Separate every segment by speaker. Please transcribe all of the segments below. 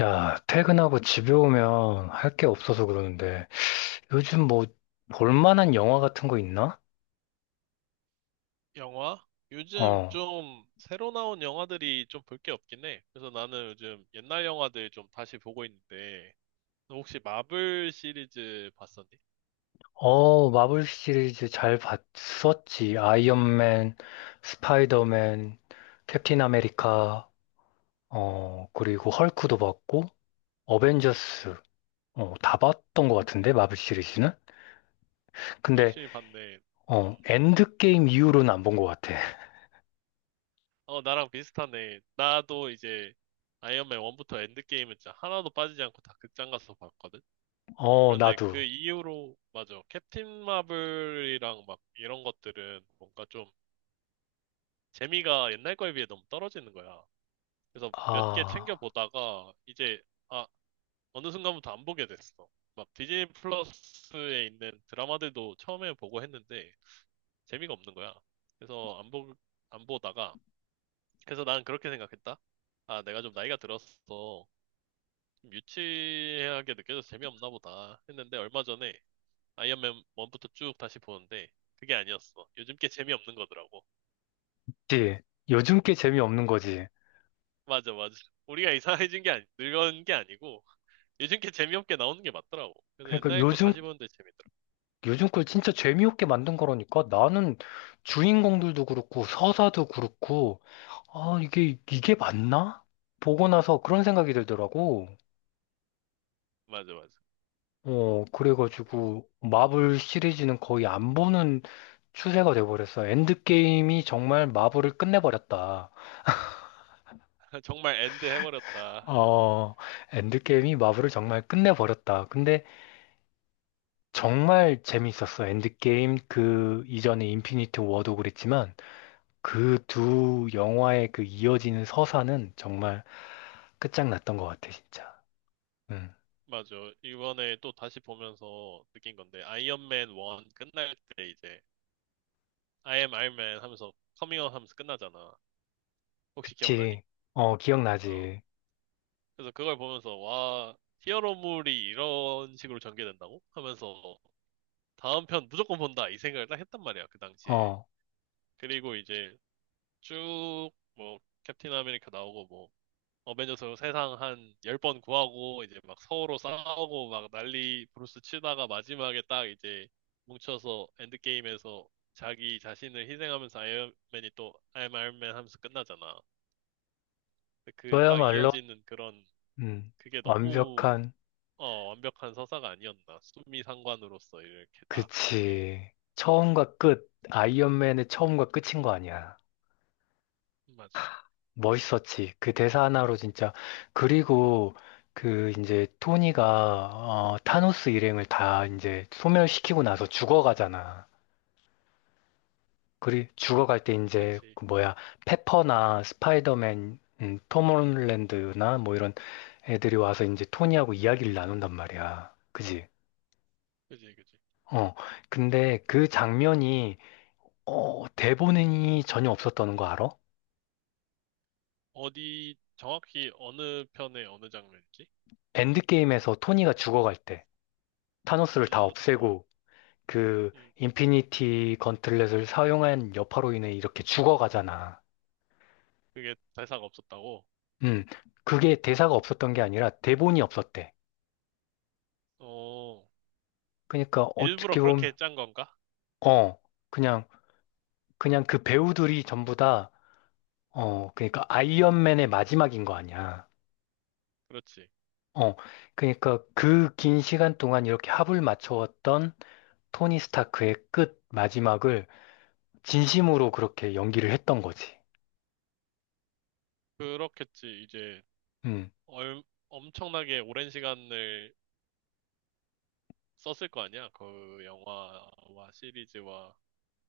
Speaker 1: 야, 퇴근하고 집에 오면 할 게 없어서 그러는데, 요즘 뭐, 볼만한 영화 같은 거 있나?
Speaker 2: 영화? 요즘
Speaker 1: 어,
Speaker 2: 좀 새로 나온 영화들이 좀 볼 게 없긴 해. 그래서 나는 요즘 옛날 영화들 좀 다시 보고 있는데, 너 혹시 마블 시리즈 봤었니?
Speaker 1: 어, 마블 시리즈 잘 봤었지. 아이언맨, 스파이더맨, 캡틴 아메리카, 그리고 헐크도 봤고, 어벤져스, 다 봤던 것 같은데, 마블 시리즈는? 근데,
Speaker 2: 열심히 봤네. 음.
Speaker 1: 엔드게임 이후로는 안 본 것 같아.
Speaker 2: 어, 나랑 비슷하네. 나도 이제 아이언맨 1부터 엔드게임은 진짜 하나도 빠지지 않고 다 극장 가서 봤거든?
Speaker 1: 어,
Speaker 2: 그런데 그
Speaker 1: 나도.
Speaker 2: 이후로, 맞아. 캡틴 마블이랑 막 이런 것들은 뭔가 좀 재미가 옛날 거에 비해 너무 떨어지는 거야. 그래서 몇 개
Speaker 1: 아,
Speaker 2: 챙겨보다가 이제 아, 어느 순간부터 안 보게 됐어. 막 디즈니 플러스에 있는 드라마들도 처음에 보고 했는데 재미가 없는 거야. 그래서 안 보, 안 보다가 그래서 난 그렇게 생각했다. 아, 내가 좀 나이가 들었어. 좀 유치하게 느껴져서 재미없나 보다 했는데 얼마 전에 아이언맨 1부터 쭉 다시 보는데 그게 아니었어. 요즘 게 재미없는 거더라고.
Speaker 1: 그치. 요즘 게 재미없는 거지.
Speaker 2: 맞아, 맞아. 우리가 이상해진 게 아니, 늙은 게 아니고 요즘 게 재미없게 나오는 게 맞더라고. 그래서
Speaker 1: 그러니까
Speaker 2: 옛날 거
Speaker 1: 요즘
Speaker 2: 다시 보는데 재밌더라고.
Speaker 1: 요즘 걸 진짜 재미없게 만든 거라니까 나는 주인공들도 그렇고 서사도 그렇고 아 이게 맞나? 보고 나서 그런 생각이 들더라고.
Speaker 2: 맞아, 맞아.
Speaker 1: 그래가지고 마블 시리즈는 거의 안 보는 추세가 돼버렸어. 엔드게임이 정말 마블을 끝내버렸다.
Speaker 2: 정말 엔드 해버렸다.
Speaker 1: 어 엔드게임이 마블을 정말 끝내버렸다. 근데 정말 재밌었어. 엔드게임 그 이전에 인피니트 워도 그랬지만. 그 두 영화의 그 이어지는 서사는 정말 끝장났던 것 같아, 진짜. 응.
Speaker 2: 맞아. 이번에 또 다시 보면서 느낀 건데, 아이언맨 1 끝날 때 이제, I am Iron Man 하면서, 커밍아웃 하면서 끝나잖아. 혹시 기억나니?
Speaker 1: 그치. 어,
Speaker 2: 어.
Speaker 1: 기억나지.
Speaker 2: 그래서 그걸 보면서, 와, 히어로물이 이런 식으로 전개된다고? 하면서, 다음 편 무조건 본다. 이 생각을 딱 했단 말이야, 그 당시에.
Speaker 1: 어,
Speaker 2: 그리고 이제, 쭉, 캡틴 아메리카 나오고, 어벤져스 세상 한 10번 구하고 이제 막 서로 싸우고 막 난리 브루스 치다가 마지막에 딱 이제 뭉쳐서 엔드게임에서 자기 자신을 희생하면서 아이언맨이 또 I'm Iron Man 하면서 끝나잖아. 그 딱
Speaker 1: 그야말로,
Speaker 2: 이어지는 그런
Speaker 1: 음,
Speaker 2: 그게 너무
Speaker 1: 완벽한,
Speaker 2: 완벽한 서사가 아니었나. 수미 상관으로서 이렇게 딱 하는 게
Speaker 1: 그치. 처음과 끝, 아이언맨의 처음과 끝인 거 아니야.
Speaker 2: 맞아.
Speaker 1: 멋있었지. 그 대사 하나로 진짜. 그리고 그 이제 토니가, 타노스 일행을 다 이제 소멸시키고 나서 죽어가잖아. 그리 죽어갈 때 이제
Speaker 2: 그치.
Speaker 1: 그 뭐야 페퍼나 스파이더맨, 톰 홀랜드나 뭐 이런 애들이 와서 이제 토니하고 이야기를 나눈단 말이야. 그지?
Speaker 2: 그치.
Speaker 1: 어. 근데 그 장면이 대본이 전혀 없었다는 거 알아?
Speaker 2: 어디 정확히 어느 편의 어느 장면이지?
Speaker 1: 엔드게임에서 토니가 죽어갈 때 타노스를 다
Speaker 2: 음, 음,
Speaker 1: 없애고 그
Speaker 2: 음.
Speaker 1: 인피니티 건틀렛을 사용한 여파로 인해 이렇게 죽어가잖아.
Speaker 2: 그게 대사가 없었다고?
Speaker 1: 음. 그게 대사가 없었던 게 아니라 대본이 없었대.
Speaker 2: 어,
Speaker 1: 그러니까
Speaker 2: 일부러
Speaker 1: 어떻게 보면
Speaker 2: 그렇게 짠 건가?
Speaker 1: 어, 그냥, 그냥 그 배우들이 전부 다, 그러니까 아이언맨의 마지막인 거 아니야.
Speaker 2: 그렇지.
Speaker 1: 어, 그러니까 그 긴 시간 동안 이렇게 합을 맞춰왔던 토니 스타크의 끝 마지막을 진심으로 그렇게 연기를 했던 거지.
Speaker 2: 그렇겠지. 이제
Speaker 1: 음,
Speaker 2: 얼, 엄청나게 오랜 시간을 썼을 거 아니야? 그 영화와 시리즈와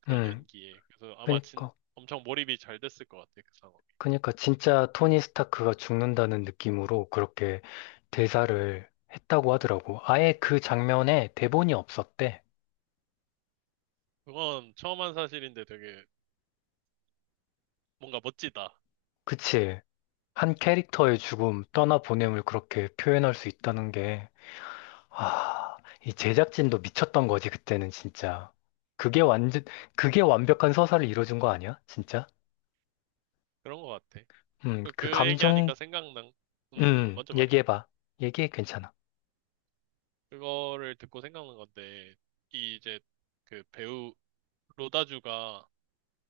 Speaker 2: 그런
Speaker 1: 음,
Speaker 2: 연기에.
Speaker 1: 그러니까,
Speaker 2: 엄청 몰입이 잘 됐을 것 같아, 그 상황이.
Speaker 1: 그러니까 진짜 토니 스타크가 죽는다는 느낌으로 그렇게 대사를 했다고 하더라고. 아예 그 장면에 대본이 없었대.
Speaker 2: 그건 처음 한 사실인데 되게 뭔가 멋지다.
Speaker 1: 그치? 한 캐릭터의 죽음, 떠나보냄을 그렇게 표현할 수 있다는 게, 아, 이 제작진도 미쳤던 거지, 그때는 진짜. 그게 완전, 그게 완벽한 서사를 이뤄준 거 아니야? 진짜?
Speaker 2: 그런 것 같아.
Speaker 1: 그
Speaker 2: 그
Speaker 1: 감정,
Speaker 2: 얘기하니까 먼저 말해.
Speaker 1: 얘기해봐. 얘기해, 괜찮아.
Speaker 2: 그거를 듣고 생각난 건데, 이 이제 그 배우 로다주가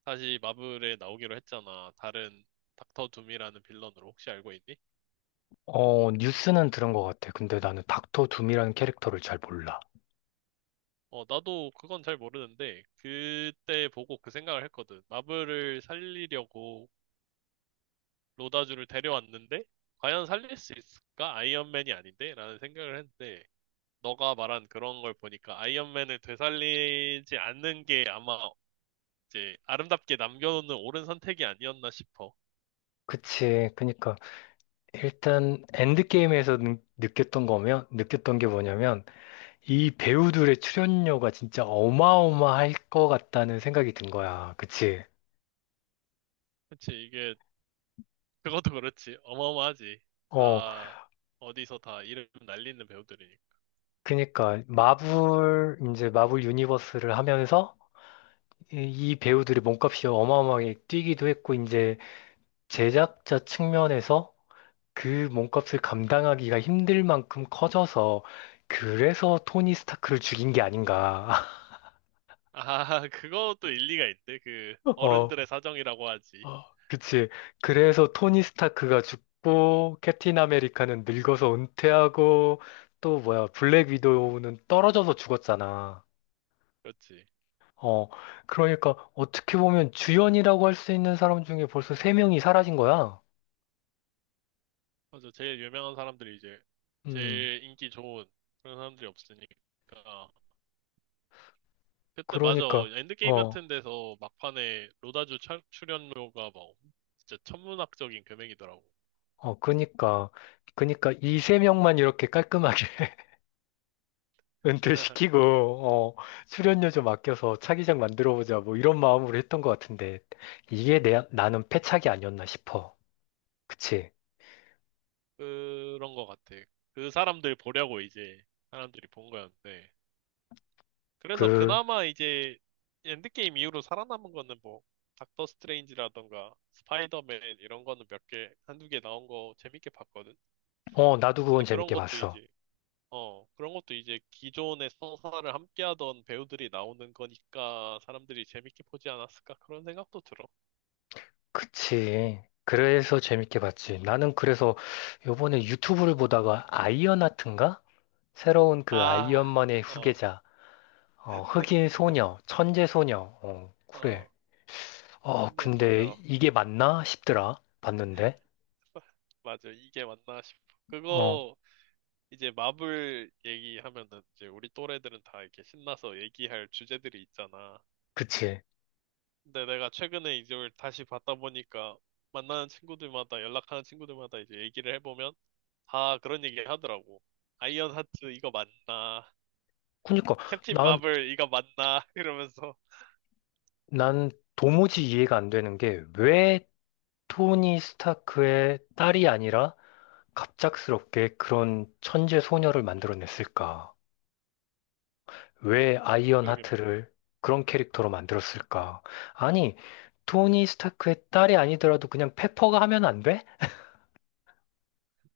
Speaker 2: 다시 마블에 나오기로 했잖아. 다른 닥터 둠이라는 빌런으로 혹시 알고 있니?
Speaker 1: 어, 뉴스는 들은 것 같아. 근데 나는 닥터 둠이라는 캐릭터를 잘 몰라.
Speaker 2: 어, 나도 그건 잘 모르는데 그때 보고 그 생각을 했거든. 마블을 살리려고 로다주를 데려왔는데 과연 살릴 수 있을까? 아이언맨이 아닌데? 라는 생각을 했는데 너가 말한 그런 걸 보니까 아이언맨을 되살리지 않는 게 아마 이제 아름답게 남겨놓는 옳은 선택이 아니었나 싶어.
Speaker 1: 그치. 그니까, 일단, 엔드게임에서 느꼈던 거면, 느꼈던 게 뭐냐면, 이 배우들의 출연료가 진짜 어마어마할 것 같다는 생각이 든 거야. 그치?
Speaker 2: 그치, 이게 그것도 그렇지. 어마어마하지.
Speaker 1: 어,
Speaker 2: 아, 어디서 다 이름 날리는 배우들이니까.
Speaker 1: 그니까, 이제 마블 유니버스를 하면서 이이 배우들의 몸값이 어마어마하게 뛰기도 했고, 이제 제작자 측면에서 그 몸값을 감당하기가 힘들 만큼 커져서, 그래서 토니 스타크를 죽인 게 아닌가.
Speaker 2: 아, 그것도 일리가 있대. 그,
Speaker 1: 어,
Speaker 2: 어른들의 사정이라고 하지.
Speaker 1: 어, 그치. 그래서 토니 스타크가 죽고, 캡틴 아메리카는 늙어서 은퇴하고, 또 뭐야, 블랙 위도우는 떨어져서 죽었잖아.
Speaker 2: 그렇지.
Speaker 1: 어, 그러니까 어떻게 보면 주연이라고 할 수 있는 사람 중에 벌써 세명이 사라진 거야.
Speaker 2: 맞아. 제일 유명한 사람들이 이제,
Speaker 1: 음,
Speaker 2: 제일 인기 좋은 그런 사람들이 없으니까. 그때, 맞아.
Speaker 1: 그러니까,
Speaker 2: 엔드게임
Speaker 1: 어,
Speaker 2: 같은 데서 막판에 출연료가 막, 진짜 천문학적인 금액이더라고.
Speaker 1: 어, 그니까, 그니까 이 세명만 이렇게 깔끔하게 은퇴시키고, 출연료 좀 아껴서 차기작 만들어보자, 뭐 이런 마음으로 했던 것 같은데, 나는 패착이 아니었나 싶어. 그치.
Speaker 2: 그런 거 같아. 그 사람들 보려고 이제, 사람들이 본 거였는데. 그래서
Speaker 1: 그,
Speaker 2: 그나마 이제 엔드게임 이후로 살아남은 거는 뭐 닥터 스트레인지라던가 스파이더맨 이런 거는 몇 개, 한 두 개 나온 거 재밌게 봤거든.
Speaker 1: 나도 그건
Speaker 2: 근데 그런
Speaker 1: 재밌게
Speaker 2: 것도
Speaker 1: 봤어.
Speaker 2: 이제 기존의 서사를 함께하던 배우들이 나오는 거니까 사람들이 재밌게 보지 않았을까 그런 생각도 들어.
Speaker 1: 그치. 그래서 재밌게 봤지. 나는 그래서 요번에 유튜브를 보다가 아이언하트인가? 새로운 그
Speaker 2: 아,
Speaker 1: 아이언만의
Speaker 2: 어,
Speaker 1: 후계자, 흑인 소녀, 천재 소녀, 그래.
Speaker 2: 어, 천재
Speaker 1: 근데
Speaker 2: 소녀.
Speaker 1: 이게 맞나 싶더라. 봤는데.
Speaker 2: 맞아, 이게 맞나 싶어.
Speaker 1: 어,
Speaker 2: 그거 이제 마블 얘기하면은 이제 우리 또래들은 다 이렇게 신나서 얘기할 주제들이 있잖아.
Speaker 1: 그치.
Speaker 2: 근데 내가 최근에 이걸 다시 봤다 보니까 만나는 친구들마다 연락하는 친구들마다 이제 얘기를 해보면 다 그런 얘기 하더라고. 아이언 하트 이거 맞나?
Speaker 1: 그니까,
Speaker 2: 캡틴
Speaker 1: 난,
Speaker 2: 마블 이거 맞나? 이러면서
Speaker 1: 난 도무지 이해가 안 되는 게 왜 토니 스타크의 딸이 아니라 갑작스럽게 그런 천재 소녀를 만들어냈을까? 왜 아이언
Speaker 2: 그러게 말이야.
Speaker 1: 하트를 그런 캐릭터로 만들었을까? 아니, 토니 스타크의 딸이 아니더라도 그냥 페퍼가 하면 안 돼?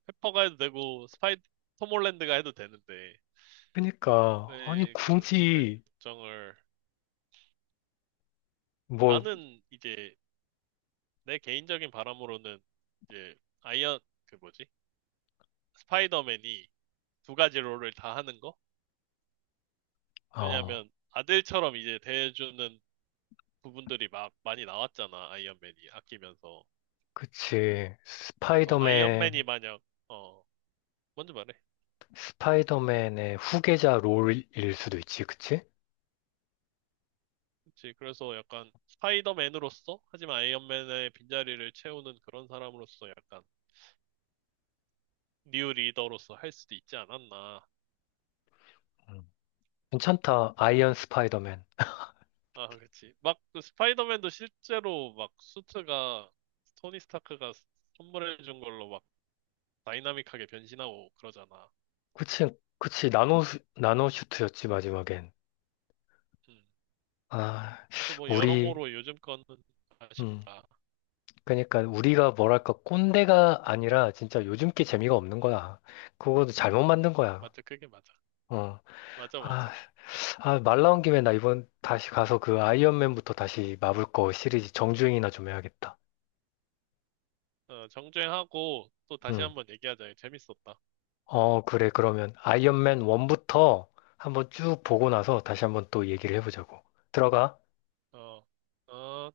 Speaker 2: 페퍼가 해도 되고 스파이 톰 홀랜드가 해도 되는데
Speaker 1: 그러니까, 아니,
Speaker 2: 왜 그런
Speaker 1: 굳이,
Speaker 2: 결정을
Speaker 1: 뭐,
Speaker 2: 나는 이제 내 개인적인 바람으로는 이제 아이언 그 뭐지? 스파이더맨이 두 가지 롤을 다 하는 거?
Speaker 1: 어,
Speaker 2: 왜냐면 아들처럼 이제 대해주는 부분들이 막 많이 나왔잖아, 아이언맨이 아끼면서.
Speaker 1: 그치.
Speaker 2: 그래서 아이언맨이 만약, 어, 뭔지 말해.
Speaker 1: 스파이더맨의 후계자 롤일 수도 있지, 그치?
Speaker 2: 그치. 그래서 약간 스파이더맨으로서, 하지만 아이언맨의 빈자리를 채우는 그런 사람으로서 약간 뉴 리더로서 할 수도 있지 않았나.
Speaker 1: 음. 괜찮다. 아이언 스파이더맨.
Speaker 2: 아, 그치. 막그 스파이더맨도 실제로 막 수트가 토니 스타크가 선물해준 걸로 막 다이나믹하게 변신하고 그러잖아.
Speaker 1: 그치, 그치. 나노슈트였지, 마지막엔.
Speaker 2: 음.
Speaker 1: 아,
Speaker 2: 그래서 뭐
Speaker 1: 우리,
Speaker 2: 여러모로 요즘 거는
Speaker 1: 음,
Speaker 2: 아쉽다.
Speaker 1: 그러니까 우리가 뭐랄까 꼰대가 아니라 진짜 요즘 게 재미가 없는 거야. 그것도 잘못 만든 거야.
Speaker 2: 맞아, 그게 맞아.
Speaker 1: 어.
Speaker 2: 맞아,
Speaker 1: 아,
Speaker 2: 맞아.
Speaker 1: 아, 말 나온 김에 나 이번 다시 가서 그 아이언맨부터 다시 마블 거 시리즈 정주행이나 좀 해야겠다.
Speaker 2: 어, 정주행하고 또 다시
Speaker 1: 응.
Speaker 2: 한번 얘기하자. 재밌었다.
Speaker 1: 어, 그래. 그러면 아이언맨 1부터 한번 쭉 보고 나서 다시 한번 또 얘기를 해보자고. 들어가.
Speaker 2: 어, 어.